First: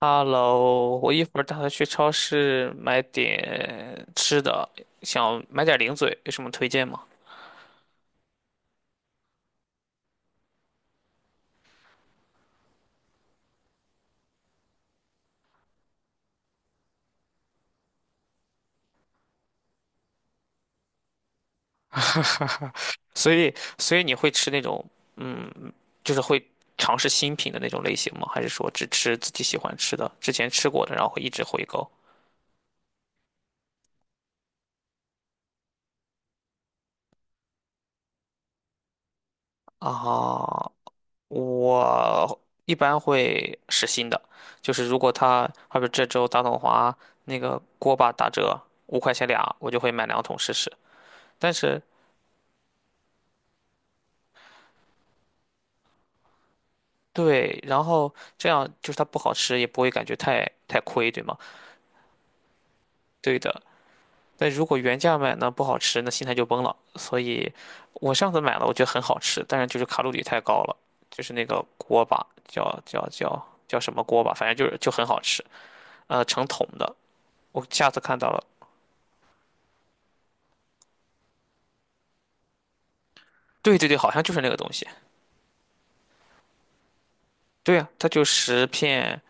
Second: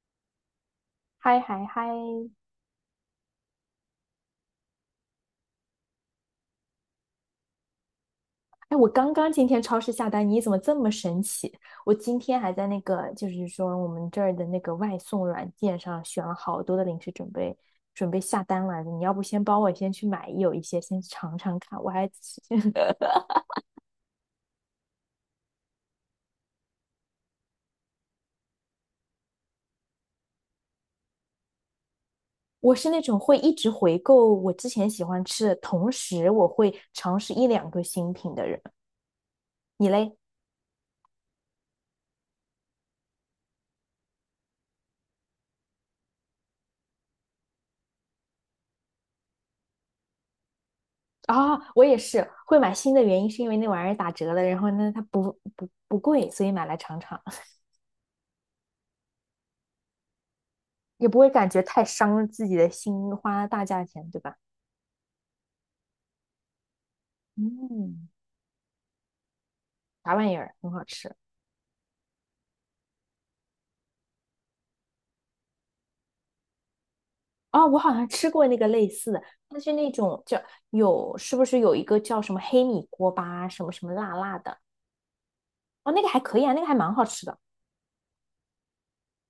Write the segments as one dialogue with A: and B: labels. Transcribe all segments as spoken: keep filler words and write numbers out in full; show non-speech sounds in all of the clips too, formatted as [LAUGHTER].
A: Hello，我一会
B: 嗨
A: 儿打
B: 嗨
A: 算
B: 嗨！
A: 去超市买点吃的，想买点零嘴，有什么推荐吗？
B: 哎，我刚刚今天超市下单，你怎么这么神奇？我今天还在那个，就是说我们这儿的那个外送软件上选了好多的零食，准备准备下单来着。你要不先帮我先去买有一些，先尝尝看。我还
A: [LAUGHS]
B: [LAUGHS]
A: 所以，所以你会吃那种，嗯，就是会尝试新品的那种类型吗？还是说只吃自己喜欢吃的，之前吃过的，然后会一直回购？
B: 我是那种会一直回购我之前喜欢吃的，同时我会尝试一两个新品的人。你嘞？
A: 啊，我一般会试新的，就是如果他，好比这周大统华那个锅巴打折五块钱俩，我就会买两桶试试。但
B: 啊、
A: 是
B: 我也是会买新的原因是因为那玩意儿打折了，然后呢它不不不贵，所以买来尝尝。
A: 对，然后这样就是它不好吃，也不会感觉太太
B: 也
A: 亏，
B: 不
A: 对
B: 会
A: 吗？
B: 感觉太伤自己的心，
A: 对
B: 花
A: 的。
B: 大价钱，对吧？
A: 但如果原价买呢，不好吃，那心态就崩了。所以，
B: 嗯，
A: 我上次买了，我觉得很好吃，但是就是卡路
B: 啥
A: 里
B: 玩意
A: 太
B: 儿，
A: 高
B: 很
A: 了，
B: 好吃。
A: 就是那个锅巴，叫叫叫叫什么锅巴，反正就是就很好吃，呃，成桶的。我
B: 哦，我
A: 下
B: 好
A: 次
B: 像
A: 看到
B: 吃
A: 了，
B: 过那个类似的，它是那种叫有，是不是有一个叫什么黑米锅巴，什么
A: 对
B: 什
A: 对
B: 么
A: 对，好
B: 辣
A: 像就
B: 辣
A: 是那个
B: 的？
A: 东西。
B: 哦，那个还可以啊，那个还蛮好吃的。
A: 对呀，它就十片，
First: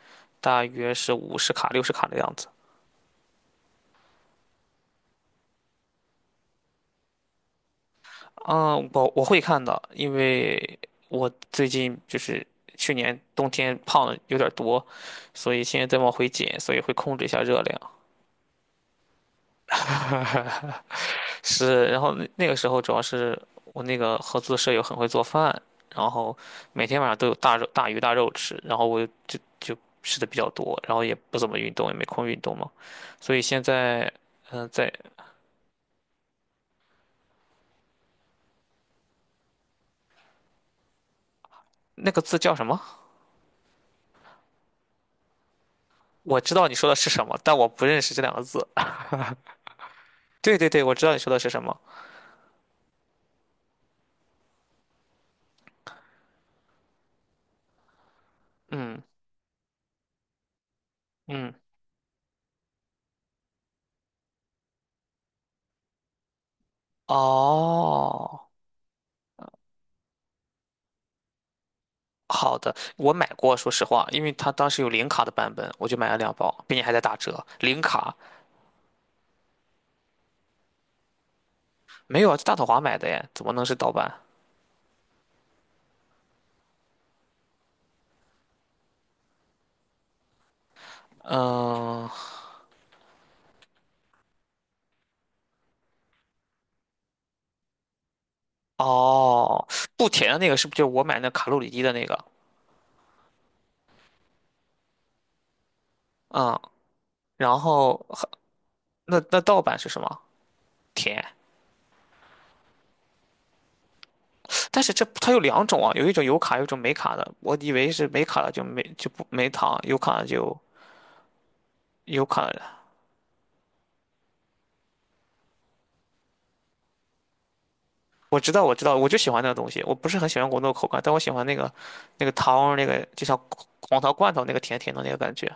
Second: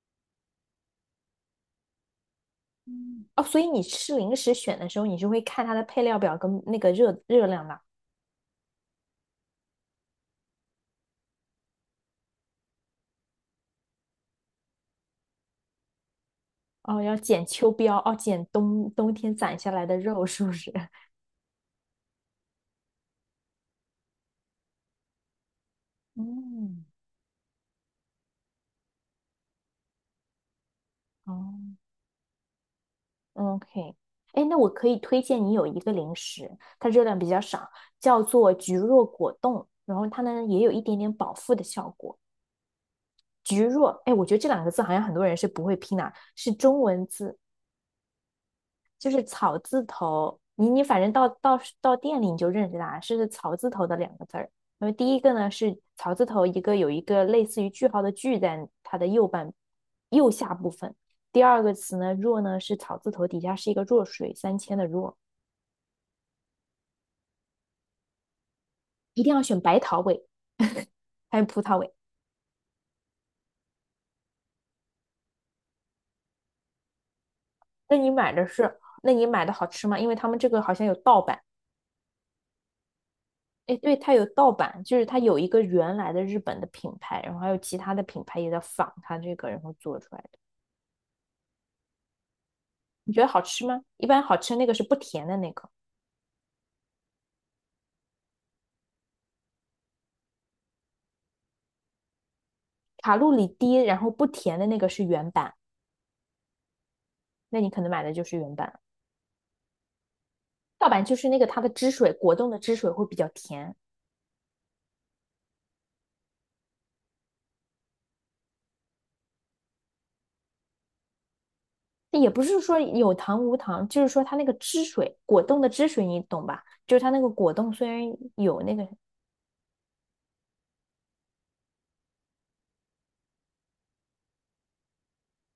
A: 大约是五十卡、六十卡的样子。
B: 嗯，哦，所以你吃零食选的时候，你是会看它的配料表跟那个热热量的。
A: 嗯，我我会看的，因为我最近就是去年冬天胖的有点多，所以现在在往回减，所以会
B: 哦，
A: 控
B: 要
A: 制一下
B: 减
A: 热
B: 秋
A: 量。
B: 膘，哦，减冬冬天攒下来的肉，是不是？
A: 是，然后那那个时候主要是我那个合租的舍友很会做饭，然后
B: 嗯，
A: 每天晚上都有大肉大鱼大肉吃，然后我就就吃的比较多，然后也不怎么
B: 哦，
A: 运动，也没空运动嘛，所以现
B: OK,
A: 在。
B: 哎，那
A: 嗯。呃
B: 我可
A: 在
B: 以推荐你有一个零食，它热量比较少，叫做菊若果冻，然后它呢也有一点点饱腹的效
A: 那
B: 果。
A: 个字叫什么？
B: 菊若，哎，我觉得这两个字好像很多人是不会拼的，
A: 我
B: 是
A: 知道你
B: 中
A: 说的
B: 文
A: 是什么，
B: 字，
A: 但我不认识这两个字。
B: 就是草字头。
A: 对对
B: 你
A: 对，
B: 你
A: 我
B: 反
A: 知道
B: 正
A: 你
B: 到
A: 说的是
B: 到
A: 什么。
B: 到店里你就认识它，是草字头的两个字儿。那么第一个呢是草字头一个有一个类似于句号的句在它
A: 嗯
B: 的右半右下部分，第
A: 嗯。
B: 二个词呢若呢是草字头底下是一个弱水三千的弱。
A: 哦，
B: 一定要选白桃味 [LAUGHS]，还有葡萄味。
A: 好的，我买过，说实话，因为它当时有零卡的版本，我就买了两包，并且还在打折。零
B: 那你
A: 卡
B: 买的是，那你买的好吃吗？因为他们这个好像有盗版。
A: 没有啊，在大统华买的耶，怎么能是
B: 哎，
A: 盗
B: 对，
A: 版？
B: 它有盗版，就是它有一个原来的日本的品牌，然后还有其他的品牌也在仿它这个，然后做出来的。
A: 嗯，
B: 你觉得好吃吗？一般好吃那个是不甜的那个，
A: 哦，不甜的那个是不是就是我买那卡路里低的那个？
B: 卡路里低，然后不甜的那个是原版，
A: 嗯，然
B: 那你可能买
A: 后
B: 的就是原版。
A: 那那盗版是什么？
B: 盗版就
A: 甜，
B: 是那个它的汁水，果冻的汁水会比较甜，
A: 但是这它有两种啊，有一种有卡，有一种没卡的。我以为是没卡的就没就不没糖，有卡的就有
B: 也不
A: 卡
B: 是说
A: 的。
B: 有糖无糖，就是说它那个汁水，果冻的汁水，你懂吧？就是它那个果冻虽然
A: 我知
B: 有
A: 道，我
B: 那
A: 知
B: 个，
A: 道，我就喜欢那个东西。我不是很喜欢果冻的口感，但我喜欢那个那个糖，那个就像黄桃罐头那个甜甜的那个感觉。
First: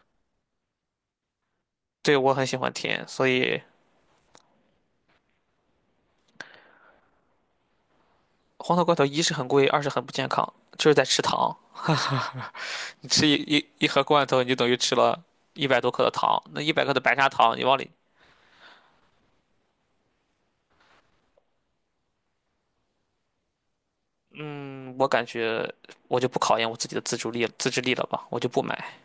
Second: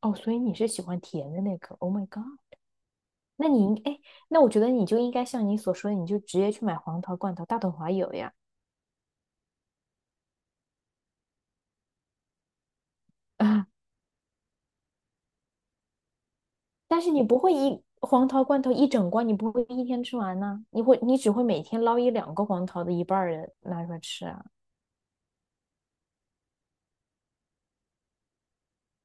B: 哦，所以你是喜欢甜的那个？Oh my
A: 对，
B: god!
A: 我很喜欢甜，所
B: 那你
A: 以
B: 应哎，那我觉得你就应该像你所说的，你就直接去买黄桃罐头，大统华有呀。[LAUGHS]
A: 黄桃罐头一是很贵，二是很不健康，就是在吃糖。[LAUGHS] 哈哈，你吃一一
B: 啊，
A: 一盒罐头，你就等于吃了一百多克的糖。那一百克的
B: 但是
A: 白
B: 你
A: 砂
B: 不会
A: 糖，你往
B: 一
A: 里，
B: 黄桃罐头一整罐，你不会一天吃完呢、你会你只会每天捞一两个黄桃的一半儿的拿出来吃啊。
A: 嗯，我感觉我就不考验我自己的自主力、自制力了吧，我就不买。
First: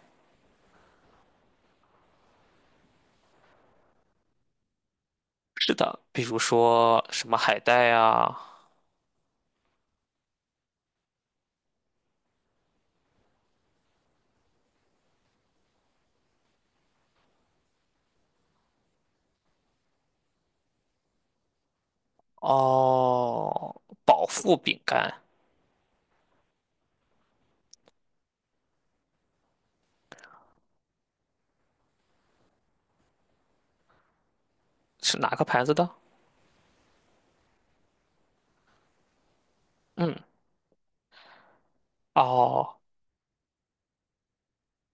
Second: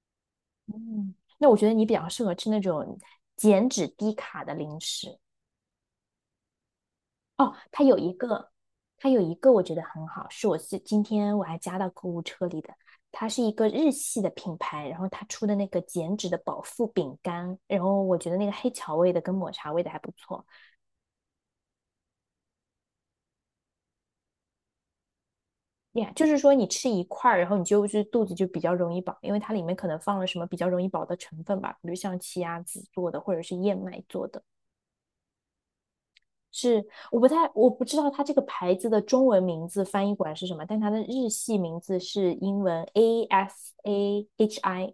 B: 嗯，那我觉得你比较适合吃那种减脂低卡的零食。
A: 是的，比如说什么
B: 哦，
A: 海
B: 它
A: 带
B: 有一
A: 啊，
B: 个，它有一个我觉得很好，是我是今天我还加到购物车里的。它是一个日系的品牌，然后它出的那个减脂的饱腹饼干，然后我觉得那个黑巧味的跟抹茶味的还不错。
A: 哦，饱腹饼干，
B: 呀，就是说你吃一块儿，然后你就是肚子就比较容易饱，因为它里面可能放了什么比较容易饱的成分吧，比如像奇亚籽做的或者是燕麦做的。
A: 是哪个牌子的？
B: 是，我不太，我不知道它这个牌子的中文名字翻
A: 嗯，
B: 译过来是什么，但它的日系名字是英
A: 哦
B: 文 A S A H I,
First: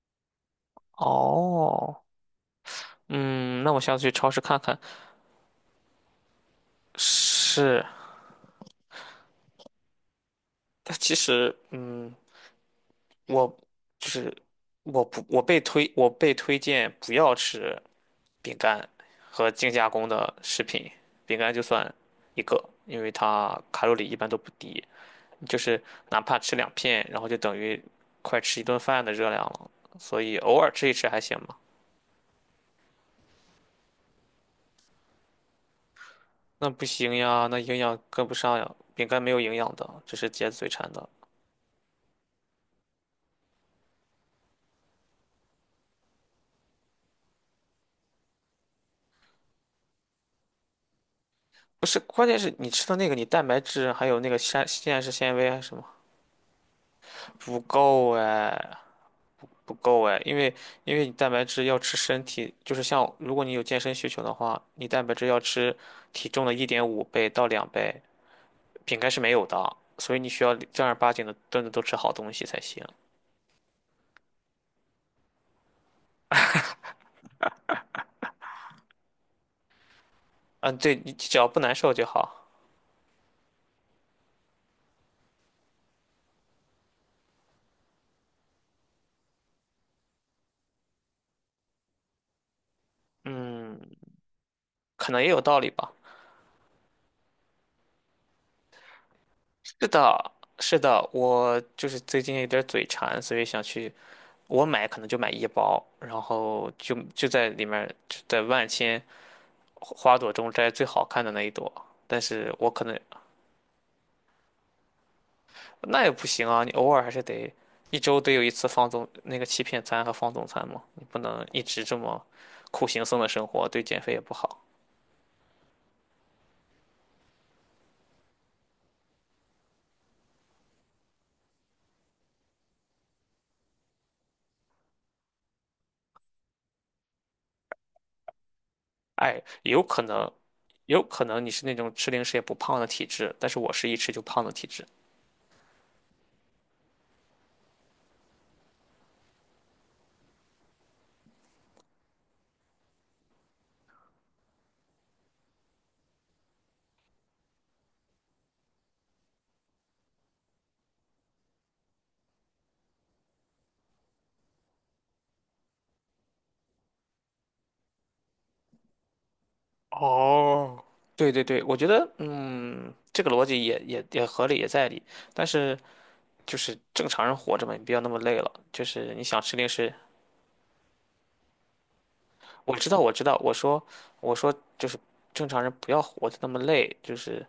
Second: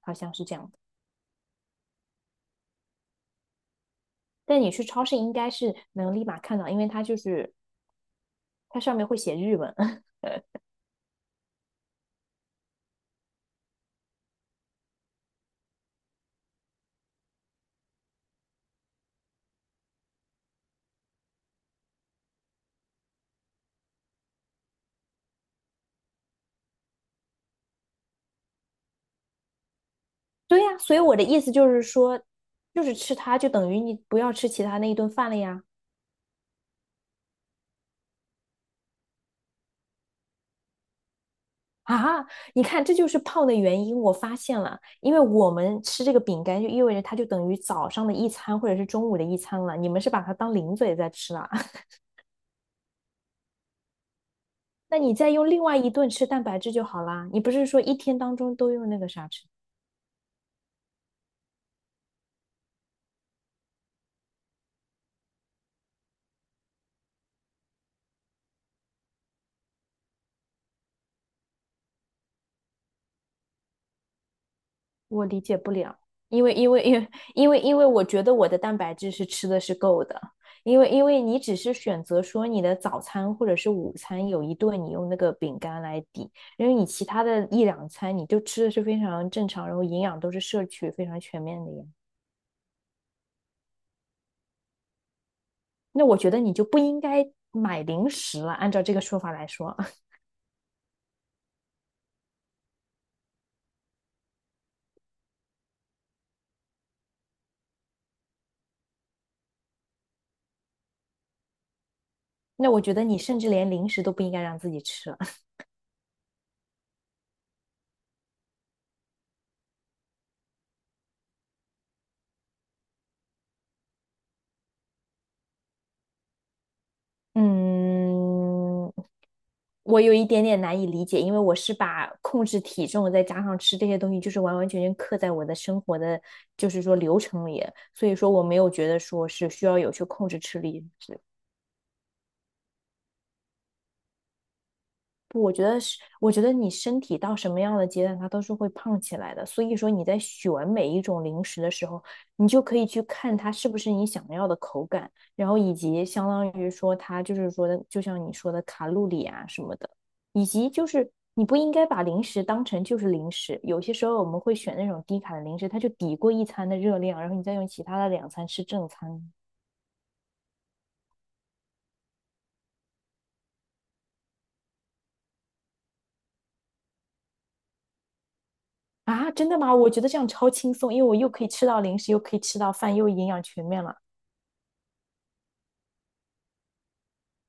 B: 好像是这样的
A: 哦，嗯，那我下次去超市看
B: 但你
A: 看。
B: 去超市应该是能立马看到，因为它就是
A: 是，
B: 它上面会写日文。[LAUGHS]
A: 但其实，嗯，我就是我不我被推我被推荐不要吃饼干和精加工的食品，饼干就算一个，因为它卡路里一般都不低，就是哪怕吃两片，然后就等于快吃一顿饭的热量了，所以偶
B: 对
A: 尔
B: 呀，
A: 吃一
B: 所以
A: 吃
B: 我
A: 还
B: 的
A: 行
B: 意思
A: 吧。
B: 就是说，就是吃它就等于你不要吃其他那一顿饭了呀。
A: 那不行呀，那营养跟不上呀，饼干没有营养的，这是解嘴馋的。
B: 啊，你看，这就是胖的原因。我发现了，因为我们吃这个饼干，就意味着它就等于早上的一餐或者是中午的一餐了。你们是把它当零嘴在吃了，
A: 不
B: [LAUGHS]
A: 是，关键是你吃的那个，你蛋白质还有那个膳
B: 那
A: 膳食
B: 你再
A: 纤维
B: 用
A: 还是
B: 另
A: 什
B: 外
A: 么
B: 一顿吃蛋白质就好啦。你不
A: 不
B: 是说一
A: 够
B: 天当中都
A: 哎，
B: 用那个啥吃？
A: 不够哎，因为因为你蛋白质要吃身体，就是像如果你有健身需求的话，你蛋白质要吃体重的一点五倍到两倍，饼干是没有的，所以你需要正儿八经的顿顿都吃好东西才行。
B: 我理解不了，因为因为因为因为因为我觉得我的蛋白质是吃的是够的，
A: 嗯，
B: 因为
A: 对，
B: 因
A: 你
B: 为
A: 只
B: 你
A: 要
B: 只
A: 不
B: 是
A: 难受
B: 选
A: 就
B: 择
A: 好。
B: 说你的早餐或者是午餐有一顿你用那个饼干来抵，因为你其他的一两餐你就吃的是非常正常，然后营养都是摄取非常全面的呀。
A: 嗯，可能也有道理吧。
B: 那我觉得你就不应该买零食了，按照这个说法来说，
A: 是
B: [LAUGHS]
A: 的，是的，我就是最近有点嘴馋，所以想去。我买可能就买一包，然后就就在里面就在万千花朵中摘最好看的那一朵。但是我
B: 那我
A: 可
B: 觉
A: 能
B: 得你甚至连零食都不应该让自己吃了。
A: 那也不行啊，你偶尔还是得一周得有一次放纵那个欺骗餐和放纵餐嘛，你不能一直这么苦行僧的生活，对减肥也不好。
B: [LAUGHS] 嗯，我有一点点难以理解，因为我是把控制体重再加上吃这些东西，就是完完全全刻在我的生活的，就是说流程里，所以说我没有觉得说
A: 哎，
B: 是需要
A: 有
B: 有
A: 可
B: 去控
A: 能，
B: 制吃力，
A: 有可能你是那种吃零食也不胖的体质，但是我是一吃就胖的体质。
B: 不，我觉得是，我觉得你身体到什么样的阶段，它都是会胖起来的。所以说你在选每一种零食的时候，你就可以去看它是不是你想要的口感，然后以及相当于说它就是说的，就像你说的卡路里啊什么的，以及就是你不应该把零食当成就是零食。有些时候我们会选那种低卡的零食，它就抵过一餐的热量，然后你再用其他的两餐吃正餐。
A: 哦，对对对，我觉得，嗯，这个逻辑也也也合理，也在理。但是就是正常人活着嘛，你不要那么累了。就是你
B: 啊，
A: 想
B: 真
A: 吃
B: 的
A: 零
B: 吗？我
A: 食，
B: 觉得这样超轻松，因为我又可以吃到零食，又可以吃到
A: 我知
B: 饭，
A: 道，
B: 又
A: 我知
B: 营
A: 道，
B: 养
A: 我
B: 全面
A: 说，
B: 了。
A: 我说，就是正常人不要活得那么累，就是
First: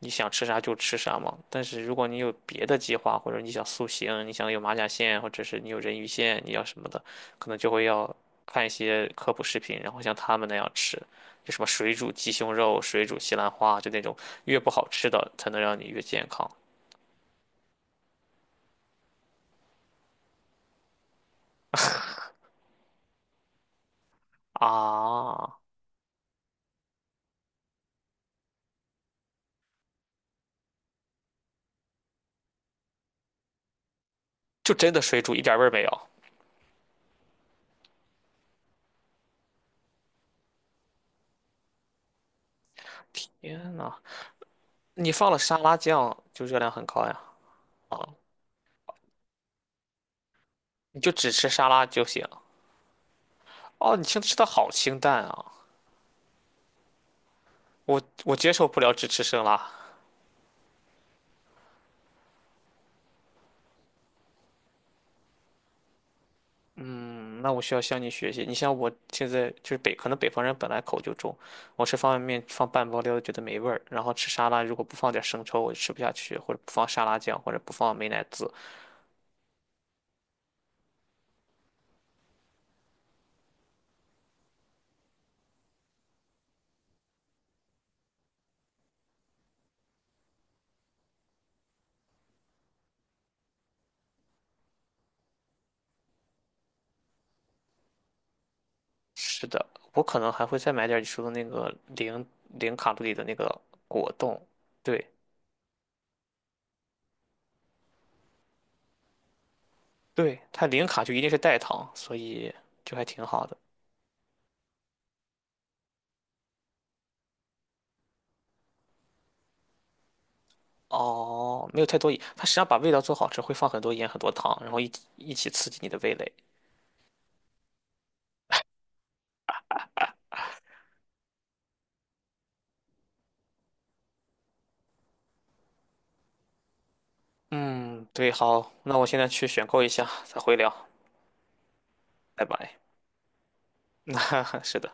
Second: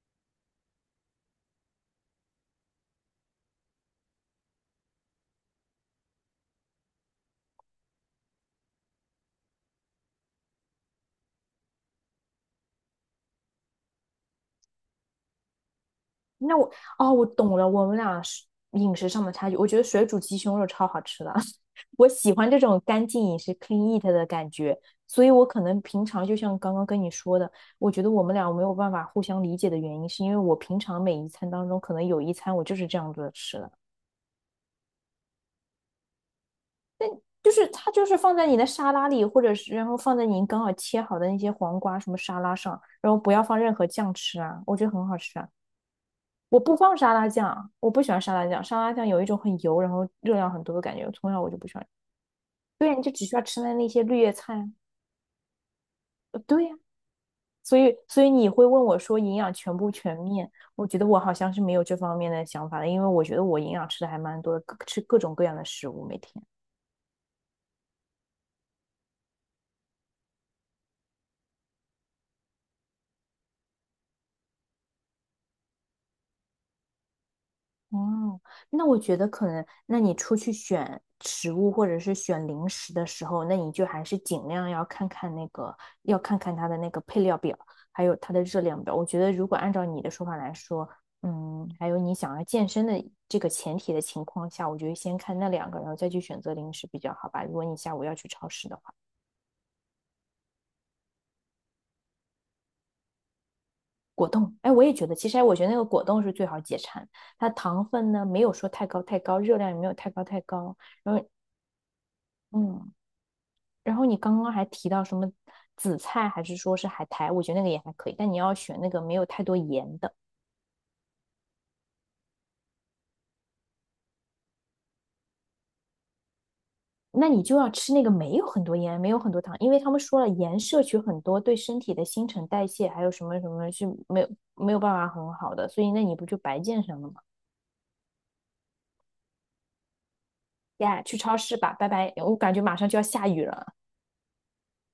A: 你想吃啥就吃啥嘛。但是如果你有别的计划，或者你想塑形，你想有马甲线，或者是你有人鱼线，你要什么的，可能就会要看一些科普视频，然后像他们那样吃，就什么水煮鸡胸肉、水煮西兰花，就那种越不好吃的才能让你越健康。
B: 那我哦，我懂了，我们俩是饮食上的差距。我觉得水煮鸡胸肉超好吃的，[LAUGHS] 我喜欢这种干净饮食 （(clean eat) 的感觉，所以我
A: 啊！
B: 可能平常就像刚刚跟你说的，我觉得我们俩没有办法互相理解的原因，是因为我平常每一餐当中，可能有一餐我就是这样子吃的，
A: 就真的水煮一点味儿没有。
B: 就是它就是放在你的沙拉里，或者是然后放在您刚好切好的那些黄瓜什么沙拉上，然后不要放任
A: 天
B: 何
A: 呐，
B: 酱吃啊，我觉得很
A: 你
B: 好
A: 放了
B: 吃啊。
A: 沙拉酱，就
B: 我
A: 热量
B: 不
A: 很
B: 放
A: 高
B: 沙
A: 呀。
B: 拉酱，我
A: 啊！
B: 不喜欢沙拉酱。沙拉酱有一种很油，然后热量很多的感
A: 你
B: 觉，
A: 就
B: 从
A: 只
B: 小
A: 吃
B: 我就不
A: 沙
B: 喜
A: 拉
B: 欢。
A: 就行。
B: 对呀，你就只需要吃那那
A: 哦，
B: 些
A: 你
B: 绿
A: 清
B: 叶
A: 吃的
B: 菜啊。
A: 好清淡啊，
B: 呃对呀，所以
A: 我
B: 所以
A: 我
B: 你
A: 接
B: 会
A: 受不
B: 问
A: 了
B: 我
A: 只
B: 说
A: 吃
B: 营
A: 生
B: 养
A: 拉。
B: 全不全面？我觉得我好像是没有这方面的想法的，因为我觉得我营养吃的还蛮多的，各吃各种各样的食物，每天。
A: 嗯，那我需要向你学习。你像我现在就是北，可能北方人本来口就重，我吃方便面放半包料觉得没味儿，然后吃沙拉如果不放点生抽我就吃不下去，或者不放沙拉酱，或者不放美乃
B: 哦，
A: 滋。
B: 那我觉得可能，那你出去选食物或者是选零食的时候，那你就还是尽量要看看那个，要看看它的那个配料表，还有它的热量表。我觉得如果按照你的说法来说，嗯，还有你想要健身的这个前提的情况下，我觉得先看那两个，然后再去选择零食比较好吧。如果你下午要去超市的话，
A: 是的，我可能还会再买点你说的那个零零卡路里的那个果
B: 果
A: 冻。
B: 冻，哎，我也觉
A: 对
B: 得，其实哎我觉得那个果冻是最好解馋，它糖分呢没有说太高太高，热量也没有太高
A: 对，
B: 太
A: 它
B: 高，
A: 零卡就
B: 然
A: 一
B: 后
A: 定是代糖，所以
B: 嗯。
A: 就还挺好的。
B: 然后你刚刚还提到什么紫菜，还是说是海苔？我觉得那个也还可以，但你要选那个没有太多盐的，
A: 哦，没有太多盐，它实际上把味道做好吃，会放很多盐、很多糖，然后一起一起刺激你的味蕾。
B: 那你就要吃那个没有很多盐、没有很多糖，因为他们说了，盐摄取很多对身体的新陈代谢还有什么什么是没有没有办法很好的，所以那你不就白健身了吗？
A: 嗯，对，好，那我现在去选购一下，再回聊，
B: 呀，去超市吧，拜拜！我
A: 拜
B: 感觉马
A: 拜。
B: 上就要下雨了。
A: [LAUGHS] 是的。